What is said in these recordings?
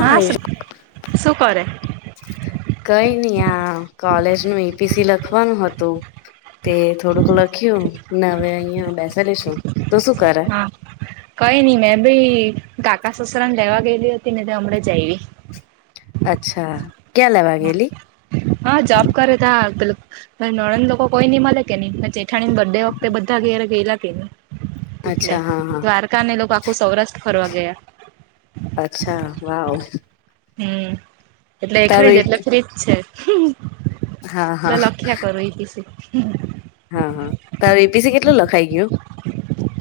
હા શું શું કરે? કઈ નહી આ કોલેજનું એપીસી લખવાનું હતું. તે થોડુંક લખ્યું હવે અહિયાં બેસે લે છું તો શું કરે હા કઈ નઈ મેં ભી કાકા સસરાને લેવા ગયેલી હતી ને હમળા જઈવી. અચ્છા ક્યા લેવા ગલી હા જોબ કરે તા પેલો નણંદ લોકો કોઈ ની મળે કે ની પછે. ઠાણીને બર ડે વખતે બધા ઘેરે ગેલાને એટલે અચ્છા હા હા દ્વારકાને લોકો આખું સૌરાષ્ટ્ર ફરવા ગયા. અચછા વાવ હમ એટલે એકળ જ એટલે તારું ફ્રીજ છે. હા તો હા લક્ષ્યા કર એ શ હા હા તો એપીસી કેટલો લખાઈ ગયુ.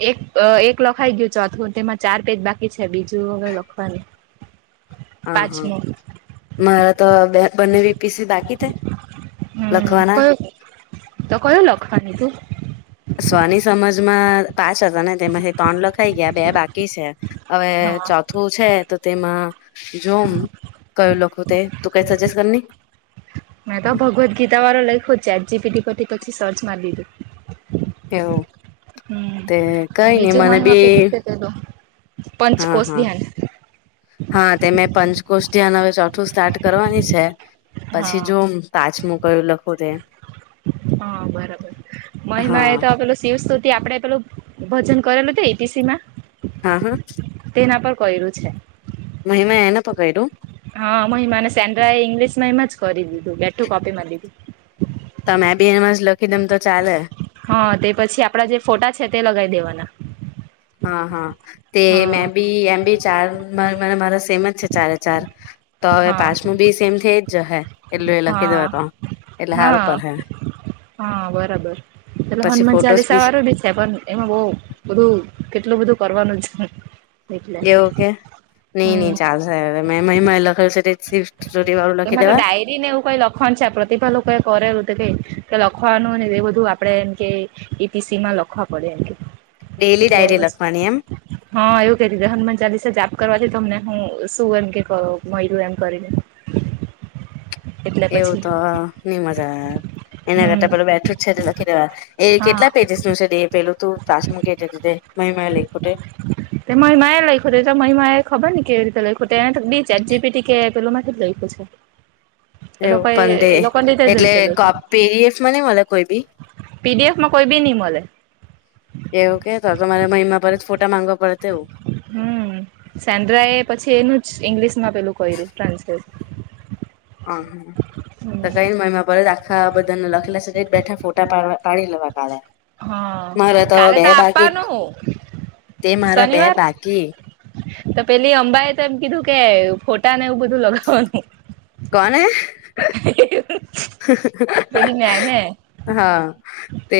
એક એક લખાઈ ગયું ચોથું તેમાં ચાર પેજ બાકી છે બીજું હવે લખવાનું. હા હા પાંચમું મારા તો બે બંનેવી પીસી બાકી થાય. હમ લખવાના કયું તો કયું લખવાની તું. સ્વની સમજમાં પાંચ હતા ને તેમાંથી ત્રણ લખાઈ ગયા બે બાકી છે. હવે હા ચોથુ. તું છે તો તેમાં જોમ કયું લખું તે તું કઈ સજેસ્ટ કર મેં તો ભગવદ ગીતા વાળો લખ્યો છેટ જીપીડી પરથી પછી સર્ચ મારી લીધું. એવું. તે હમ કઈ નઈ બીજું મને મહિમા બી કેટ રીતે પેલું. હા પંચકોષ હા. ધ્યાન. હા તેમે પંચકોષ ધ્યાન હવે ચોથું સ્ટાર્ટ કરવાની છે પછી હા. જો પાંચ મુ કયું લખું તે. હ બરાબર મહિમા હા એ તો પે શિવસ્તથી આપડે પેલું ભજન કરેલું હત ઈપીસી માં. હા હા. તેના પર કરેલુ છે. મહિમા એને તો કર્યું. હા હને સેન્ડ્રા એ ઈંગ્લિશમાં એમાં જ કરી દીધું બેઠું કોપીમાં લીધું. તમે બી એનમાં જ લખી દમ તો ચાલે હા તે પછી આપડા જે ફોટા છે તે લગાવી દેવાના હા હા તે હા મેં બી એમ બી ચાર મારા સેમ જ છે ચારે ચાર તો હવે હા પાચમું બી સેમ થઈ જ જશે. હા હા. પર હે હા બરાબર એેલે પછી હનુમાન ફોટોસ ચાલીસા વાળું બી છે પણ એમાં બઉ બધું કેટલું બધું કરવાનું જ છે એટલે એવું કે નહી નઈ હમ ચાલશે લખલ વા એ મારો ડાયીડ એને એવું કંઈ લખવાનું છે પ્રતિભા લોકોએ કરેલું તો કંઈ કે લખવાનું ને એ બધું આપણે એમ કે એ પીસીમાં લખવા પડે ડેલી એટલે ડાયરી પછી લખવાની એમ. હા એવું ક રીતે હનુમાન ચાલીસા જાપ કરવાથી તમને હું શું એમ કે્યું એમ કરીને [inaudible] એટલે એવું પછી તો નઈ મજા એના કરતા હમ પેલ બેઠું જ છે લખી દેવા એ હા કેટલા પેજસ નું છે એ પેલું ત તો તાાસમ કે છે મહીં મે લેખ્યું છે. તે મહિમા એ લખ્યું ત તો મહિમા એ ખબર ને કેવી રીતે લખ્યું હતું એને બીચ એપ જપીટી કે પેલું થી જ લખ્યું છે. એ એવું લોકો પણ દે એ લોકોને રીતે જ એટલે કો પી ડી એફ માં નહી મળે કોઈ બી પી ડી એફ માં કોઈ ભી નહીં મલે. એવ કે તો તમારે મહિમા પરત ફોટા માંગવા પડે તેવું. હમ્મ સેન્ડ્રા એ પછી એનું જ ઈંગ્લિશ માં પેલું કર્યું ટ્રાન્સલેટ. હ હા તો હમ કઈને મઈ પરત આખા બધાને લખેલા સ બેઠા ફોટ ડા પાડવા પાડી લેવા કાળે. હા મારા તો કાલે બે બાકી આપવાનું તે મારા બે શનિવાર બાકી તો પેલી અંબા એ તો એમ કીધું કે ફોટાને એવું બધું લગાવવાનું. કોને? હ હા. તે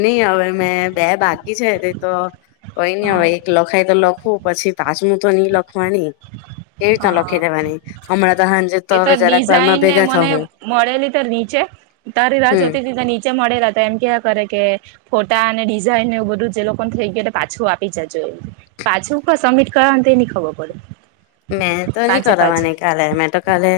નહી હવે મેં બે બાકી છે તે તો કોઈ નહી હા હવે એક લખાય તો લખવું પછી તાજમું તો નઈ લખવાની. એવી રીત હા લખી દેવાની હમણાં તો હાંજે એ તો હવે જરાક કારરમાં ડિઝાઇન ને ભેગા થ મને હું. મળેલી તો નીચે તારી રાત હમ જોતી તી તો નીચે મળેલા. તો એમ કેવા કરે કે ફોટા અને ડિઝાઇન એવું બધું જે લોકોને થઈ ગયું પાછું આપી જજો એ. પાછું ક સબમિટ કરવા તે ની ખબર પડે. મેં તો નઈ પાંચે પાંચ કરવાની. કાલે મેં તો કાલે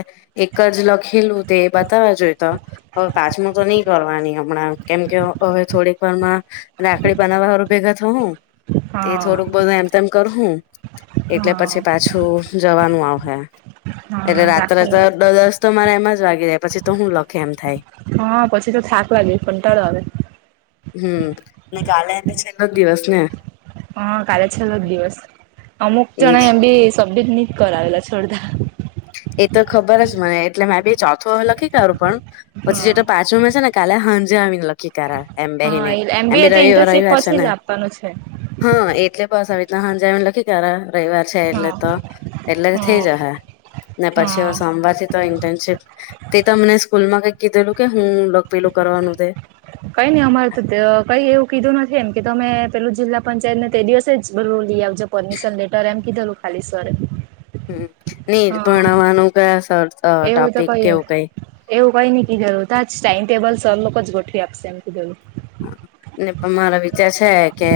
એક જ લખેલું તે બતાવ જોએ તો હ કાચમું તો નહી કરવાની હમણાં કેમ કે હવે થોડીક પણ માં રાકડી બનાવવાળ ભેગા થ હું તે હા થોડુંક બધા એમ તમ કરું એટલે પછી હા પાછું જવાનું આવ હે. એટલે હા રાત્રે રાખો તો દ-દસ તો મારા એમાં જ વાગી જાય પછી તો શું લખે એમ થાય. હા પછી તો થાક લાગે કંટાળો આવે. હમ્મ ને કાલે એને છેલ્લો જ દિવસ ને. હા કાલે છેલ્લો દિવસ. અમુક એજ જણ એમ બી સબમિટ નહીં કરાવેલા છોડદા. એ તો ખબર જ મને એટલે મે ભાઈ ચોથો લખી કરાઢું પણ પછી હા જે તો પાછો મે છે ને કાલે હાંજે આવી ને લ કી કારા એમ બેહી હા ને એમ એ બી તો રવિવાર ઇન્ટર્નશીપ રવિવાર છે પછી જ ને આપવાનું છે હા, એટલે બસ આવી રીત ના હાંજે એમ લખી ક્યારે રવિવાર છે એટલે હા તો એટલે થઇ હા જા હૈ. ને પછી હા હવે સોમવાર થી તો ઇન્ટર્નશીપ તે તમને સ્કૂલ માં કઈક કીધેલું કે હું લોક પહેલું કરવાનું તે કઈ નઈ અમારે તો તે અહ કઈ એવું કીધું નથી એમ કે તમે પેલું જિલ્લા પંચાયતને તે દિવસે જ ભું લઈ આવ જા પરમિશન લેટર એમ કીધેલું ખાલી સર રે. હમ્મ, નીર ભણવાનું કયા સર અ એવું તો ટોપિક કહીએ. કેવું કઈ એવું કઈ નહીં કીધલું તાજ ટાઈમ ટેબલ સર લોકો જ ગોઠવી આપશે એમ કીધેલું. હા, ને મારો વિચાર છે કે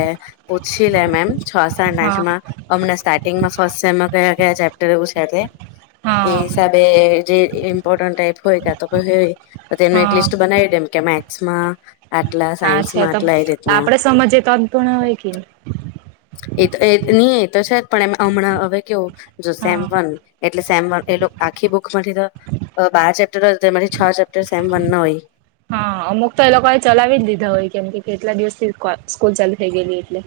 પૂછી લેમ એમ છ સાઠ આઠ હા માં હમણાં સ્ટાર્ટિંગ માં ફર્સ્ટ સેમમાં કયા કયા ચેપ્ટર એવું છે તે એ હા હિસાબ જે ઈમ્પોર્ટ ટાઈપ હોય ક્યાતો ક હે તો તે એનું એક હા લિસ્ટ બનાવી દેમ કે મેથસમાં અચછા તો આપડે સમજ તોન પર્ણા હોય કે. એ તો એ નહી એ તો છે પણ એ હમણાં હવે કેવો જો સેમ હા વન એટલે સેમ વન એટલું આખી બુક માંથી તો અ બાર ચેપ્ટરો તેરી છ ચેપ્ટર સેમ વન ના હોય. હા અમુક તો એ લોકો એ ચલાવી જ લીધા હોય કેમ કેટલા દિવસ થી સ્કૂલ ચાલુ થઈ ગયેલી એટલે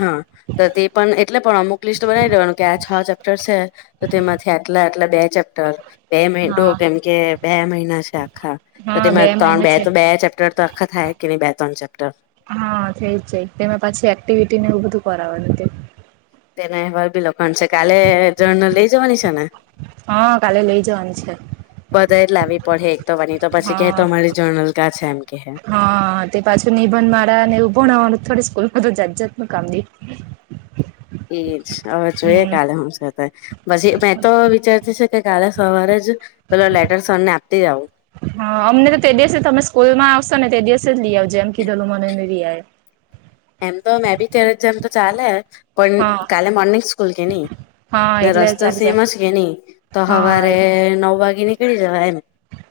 હા તો તે પણ એટલે પણ અમુક લિસ્ટ બનાવી દેવાનું કે આ છ ચેપ્ટર છે. તો તેમાંથી આટલા આટલા બે ચેપ્ટર બે મહિડો હા કેમ કે બે મહિના છે આખા તો હા તેમાં ત્રણ મહિના બે છે તો બે ચેપ્ટર તો આખા થાય કે નહી બે ત્રણ ચેપ્ટર હા થઈ જ જાય તેમે પાછી એક્ટિવિટી ને એવું બધું કરાવવાનું તે. તેના અહેવાલ બીલખવાની છે કાલે જર્નલ લઇ જવાની છે ને. હા કાલે લઈ જવા ની છે. બધા એજ લાવવી પડ હે એક તોવાની તો પછી કે હા તમારી જર્નલ કા છે એમ કે. હા તે પાછું નિભંધ માળા અને એવું ભણાવાનું થોડી સ્કૂલમાં તો જાત જાત નુ કામ દે. એજ હવે જો એ હમ કલે હુ થા. પછી મેં તો વિચારતી છે કે કાલે સવારે જ પેલો લેટર સર ને આપતી આવું. હા અમને તો તે દિવસે તમે સ્કૂલ માં આવશો ને તે દિવસે જ લઈ આવજ જેમ કીધેલું મને ને લઈ. એમ તો મે બી કેરેજ જેમ તો ચાલે પણ હા કાલે મોર્નિંગ સ્કૂલ કે ની હા ને એટલે રસ્તો ચાલી સેમ જાય જ કે હી તો હા હવારે એટલે નવ વાગે નીકળી જવા એમ.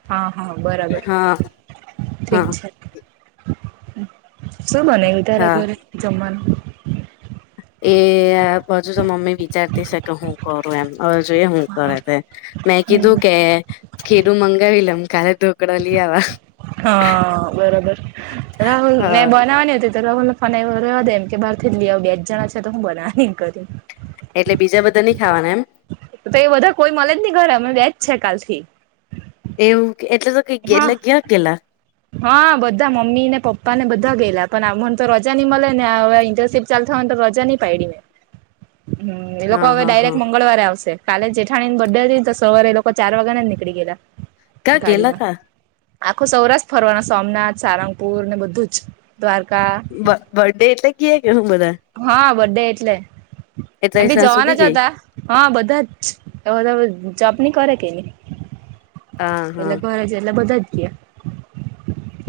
હા હા બરાબર હા ઠીક હા છે. શું બનાવુ‌ તારે હા ઘરે જમવાનું એ હજુ તો મમ્મી વિચારતી છે કે હું કરું એમ હવે જોઈએ હું કરે તે. મેં કીધું કે ખીરું મંગાવી લેમ કાલે તો હા બરોબર રાહુલ હા મેં બનાવાની હતી રાહુલનો ફોન આયવો કે રહેવા દે એમ કે બહારથી જ લી આવું બે જ જણા છે તો હું બનાવાની એન કરતી. એટલે બીજા બધા ની ખાવાના એમ. તો એ બધા કોઈ મલે જ નહી ઘરે અમે બેજ છે કાલ થી. એવું કે એટલે તો ક એટલે હા ગયા ગેલા. હા બધા મમ્મી ને પપ્પા ને બધા ગેલા પણ મને તો રજા ની મળે ને આ ચાલ થવા ને તો રજા ની પાયડી મે હમ એ લોકો હા હવે હા ડાયરેક્ટ હા મંગળવારે આવશે. કાલે જેઠાણી બર્થ ડે હતી ને તો સવારે એ લોકો ચાર વાગ્યા ના નીકળી ગયેલા ક્યાં ગેલા ગાડીમાં આખો સૌરાષ્ટ્ર ફરવાના સોમનાથ સારંગપુર ને બધું જ દ્વારકા બ બર્ડે કે એટલે કયાં ગામમાં. હા બર્થ ડે એટલે એટલે એમ બી સાસુ જવાના જ ગઈ હતા હા બધાજ એ વ તે જોબ ની કરે કેની હા એટલે હા ઘરે જ એટલે બધા જ ગયા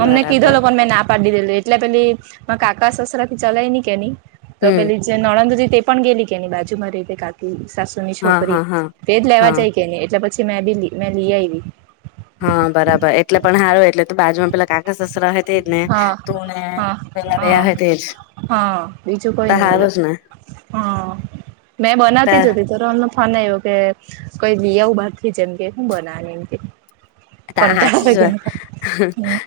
અમને કીધો બરાબર લોકો મે પાડી દીધેલી એટલે પેલી મારા કાકા સસરાથી ચલાય ને કેની તો હમ પેલી જે નણંદ રી તે પણ ગેઇલી કે એની બાજુમાં રહેયી તે કાકી સાસુ ની હા છોકરી હા હા તેજ લેવા હા જાય. એટલે પછી મેં બી મે બી લી આઈ વી. હા બરાબર એટલે પણ હારુ એટલે તો બાજુમાં પેલા કાકા સસરા હોય તેજ ને હા તને હા પેલા બે હા અહે તેજ હા બીજું કોઈ ત નઈ બોલે હારું જ ને હા મેં ત બનાવતી જ હતી. એમનો ફોન આવ્યો કે કઈ લીયાવુ બાર થી જેમ કે શું બનાની એમકે તા હાચી જ વાત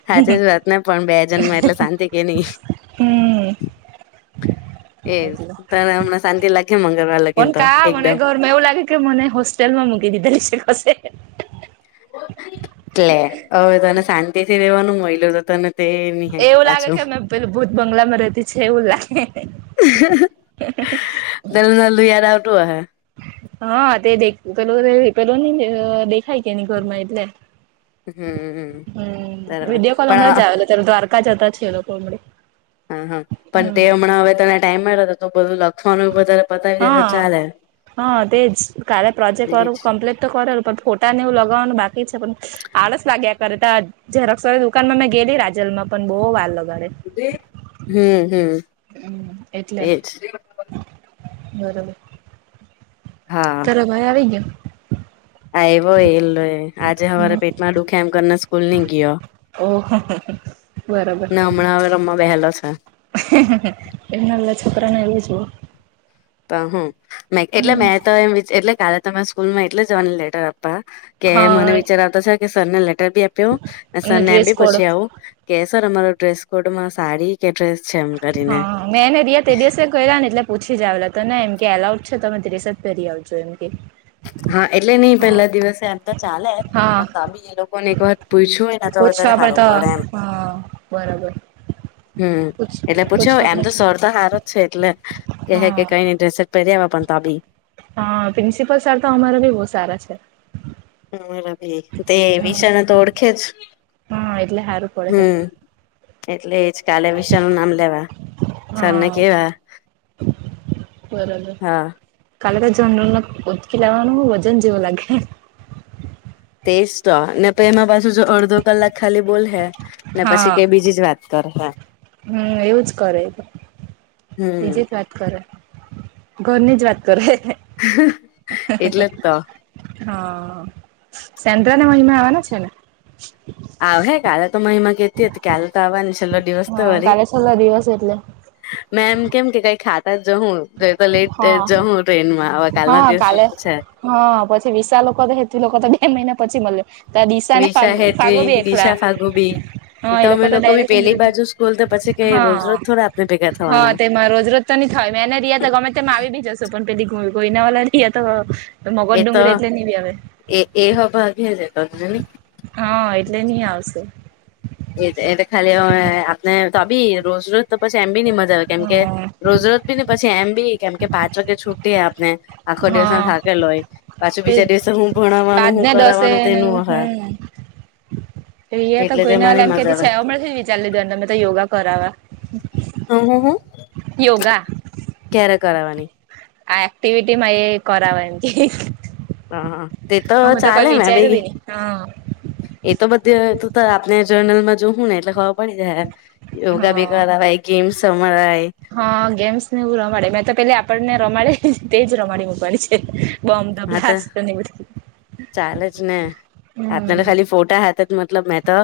હાચી જ વાત ને પણ બેજન માં એટલે શાંતિ કે નહી હમ એજ એટલે ત હમણાં શાંતિ લાગે મંગલવા પણ કા મને ઘરમાં એવું લાગે કે મને હોસ્ટેલમાં મૂકી દીધાલી છે કશે એટલે હવે તને શાંતિ થી રેવાનું મયલુ તો તને તે નહી એવું લાગે પાછું કે અ મે પેલુ ભૂત બંગલામાં રહેતી છે એવું લાગે હે હે હે નાલ્લું- નાલ્લું યાદ આવતું હએ. હા તે દેખ પે પેલો ની દેખાય કે ની ઘરમાં એટલે હમ હમ બરાબર વિડીયો કોલ પણ હમણાં જ આવેલો ત્યારે દ્વારકા જતા છે એ લોકો હમણે હા હા પણ તે હમ હમણાં હવે તને ટાઈમ મળ્યો તો તો બધું લખ હા હા તેજ કાલે પ્રોજેક્ટ એજ વાળું કમ્પ્લીટ તો કરેલુ પણ ફોટ ટાને એવુ લગાવવાનું બાકી છે પણ. આળસ લાગ્યા કરે. તા ઝેરોક્ષવાળી દુકાનમાં મે ગેયલી રાજલમાં પણ બહુ વાર લગાડે. [inaudible] હમ હમ હમ એટલે એજ બરોબર. હા તારો ભાઈ આવી ગયો. આયવો એલો એ આજે હવારે હમ પેટમાં દુખે એમ કરીને સ્કૂલ ની ગીયો. ઓહ! હહ હહ ને હમણાં હવે રમવા બેહેલો છે. એ નાલ્લા છોકરાને એવું જ હોય. તો હું એટલે મે તો એમ એટલે કાલે તો મેં સ્કૂલમાં એટલે જવાની લેટર આપવા. કે હા મને વિચાર આવતો છે કે સરને લેટર બી આપી આવું, ને સર અને ને એમ ડ્રેસ બી કોડ પૂછી આવું. કે સર અમારો ડ્રેસ કોડમાં સાડી કે ડ્રેસ છે એમ. કરીને હા મેને રિયા તે દિવસે કરયા ને એટલે પૂછી જ આવેલા તોને એમ કે એલાઉટ છે તો તમે ડ્રેસ જ પહેરી આવજો એમ કેઇ. હા એટલે નહિ પેલા દિવસે એમ તો ચાલે. હા પણ તો બી એ લોકોને એક વાર પૂછ્યું હોયન પૂછવા પર તો હા બરાબર. હમ પૂછ એટલે પૂછો પૂછવા એમ તો પડે સર તો હારો જ છે એટલે કહે હા કે કઈ ની ડ્રેસ જ પેરી આવો પણ તો બી હા પ્રિન્સિપલ સર તો અમારા બી બોવ સારા છે. અમારા બી તે વિષા ને તો ઓળખે જ. હા એટલે હારું પડે હમ હે. એટલે એજ કાલે વિશાનું નામ લેવા સરને કેવા બરાબર. હા કાલે તો જનરલનું ઊચકી લાવવાનું વજન જેવું લાગે. તેજ તો ને એમાં પાછુ જો અડધો કલાક ખાલી બોલહે ને પછી હા કઈ બીજી જ વાત કરહે. હમ એવું જ કરે એતો હમ બીજી જ વાત કરે ઘરની જ વાત કરે હે. [inaudible] એટલે જ તો હા સેંત્રાને મહિમા આવવાના છે ને? [inaudible] આવહે કાલ તો મહિમા કેતી હતી કાલ તો આવા ને છેલ્લો દિવસ તો હા વરી કાલે છેલ્લો દિવસ એટલે મે એમ કેમ કે કઈ ખાતા જ જહું. ઘરે તો લેટ હા જહું ટ્રેનમાં હવે કાલના હા દિવસ જ કાલે તો છે. હા પછી વિસા લોકો તો હેતવી લોકો તો બે મહિના પછી મલે. તો ડીસા ને ફ વિશા ફાગો બી હેતવી એખલા. દિશા ફાગુબી હા એ લોકો અમે તો બી ડાયરેક પેલી બાજુ સ્કૂલ તો પછી કઈ રોજ રોજ હા થોડા આપને ભેગા હા થવાના તેમાં રોજ રોજ તો ની થય મેને રિયા તો ગમે તેમ આવી બી જશો પણ પેલી ગોઈના વાલા રિયા તો મગજ એ તો ડુંગર એટલે નહી બી આવે એ એ હવે ભાગહે જ એતો જોની. હા, એટલે નહી આવશે. એ એ ખાલી હમણે આપને તો બી રોજ રોજ તો પછી એમ બી નહી મજા આવે કેમ કે હા રોજ રોજ બી ને પછી એમ બી કેમ કે પાંચ વાગે છૂટીએ આપને આખો દિવસ હા ના થાકેલ હોય પાછું તે બીજા દિવસે હું ભણાવવાનું પાંચ હું ને દસે કરાવાનું તેનું અહે. હમ રિયા તો ઘ કોઈને તેમાંની એમ મજા કેતી આવે છે આમળા થી જ વિચારી લીધો એમને તો યોગા કરાવા. હું હું યોગા. ક્યારે કરાવવાની? આ એકક્ટિવિટીમાં એ કરાવા એમ થી. હા હા તે તો ચાલે મેં વિચાર્યું બી નહી હા એ તો બધું તું તો આપને જર્નલમાં જોઉ હું ને એટલે ખબર પડી જાહે. યોગા બી હા કરાવાય ગેમ્સ રમાળરાય. હા, ગેમ્સ ને એવું રમાડે મેં તો પેલા આપણને રમાડે તેજ રમાડી મૂકવાની છે. બોમ્બ ધ હા તો બ્લાસ્ટ ને એ બધું. ચાલે જ ને હમ આપના ખાલી ફોટા હાથ જ મતલબ મેં તો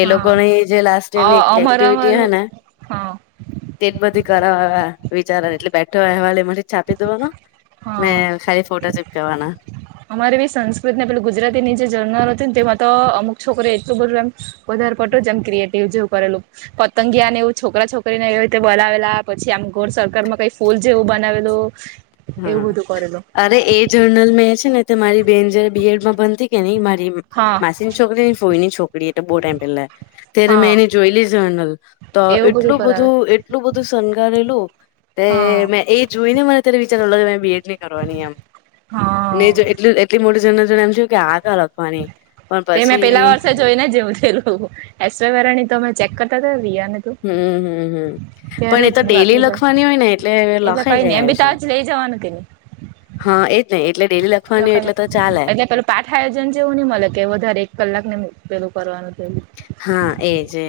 એ લોકો હા ની જે લાસ્ટ ઇયર એક અમાર અમાર એક્ટિવિટી હ ને હા તે જ બધી કરાવ વિચારા એટલે બેઠો અહેવાલે મળે છાપી દેવાનો ને હા ખાલી ફોટો ચીપકવાના. અમારે બી સંસ્કૃત ને પેલ ગુજરાતી ની જે જણનાર હતી ને તેમાં તો અમુક છોકરો એટલું બધું એમ વધારે પડતું જેમ ક્રિએટિવ જેવું કરેલું. પતંગીયા ને એવું છોકરા છોકરી ને એવી રીતે બોલાવેલા પછી આમ ઘોર સર્લ માં કઇસ સ્કૂલ જેવું બનાવેલું હા એવું બધું કરેલું અરે એ જર્નલ મેં છે ને મારી બેન જયારે બી એડ માં ભનતી કે ને મારી હા માસીની છોકરી ને ફૂઈ ની છોકરી એતો બોહ ટાઈમ પેલા. અત્યારે હા મેં એની જોયલી જર્નલ તો એવું એટલું કરાવે બધું એટલું બધું શણગારેલું તે હા મેં એ જોઈ ને મને ત્યારે વિચાર બી એડ નહીં કરવાની એમ ને હા એટલ એટલી મોટી જ એમ છે કે આગ અલગ તે મેં પેલા વર્ષે જોઈને જેવું થઈલું. એસવરાની તો અમે ચેક કરતા હતા રિયા ને હમ્મ, હમ્મ, હમ્મ. પણ એ તો હું ડેલી આટલી જ લખવાની હોય ને એટલે એટલે લખાઈ કઈ નઈ જાય એમ આવે બી છે. તાજ લઈ જવાનું કે નહી હા એ જ ને એટલે ડેલી લખ તા ખાએ એટલે પેલું પાઠ આયોજન છે એવું નહી મળે કે વધારે એક કલાક ને પેલું કરવાનું પેલું હા એજ એ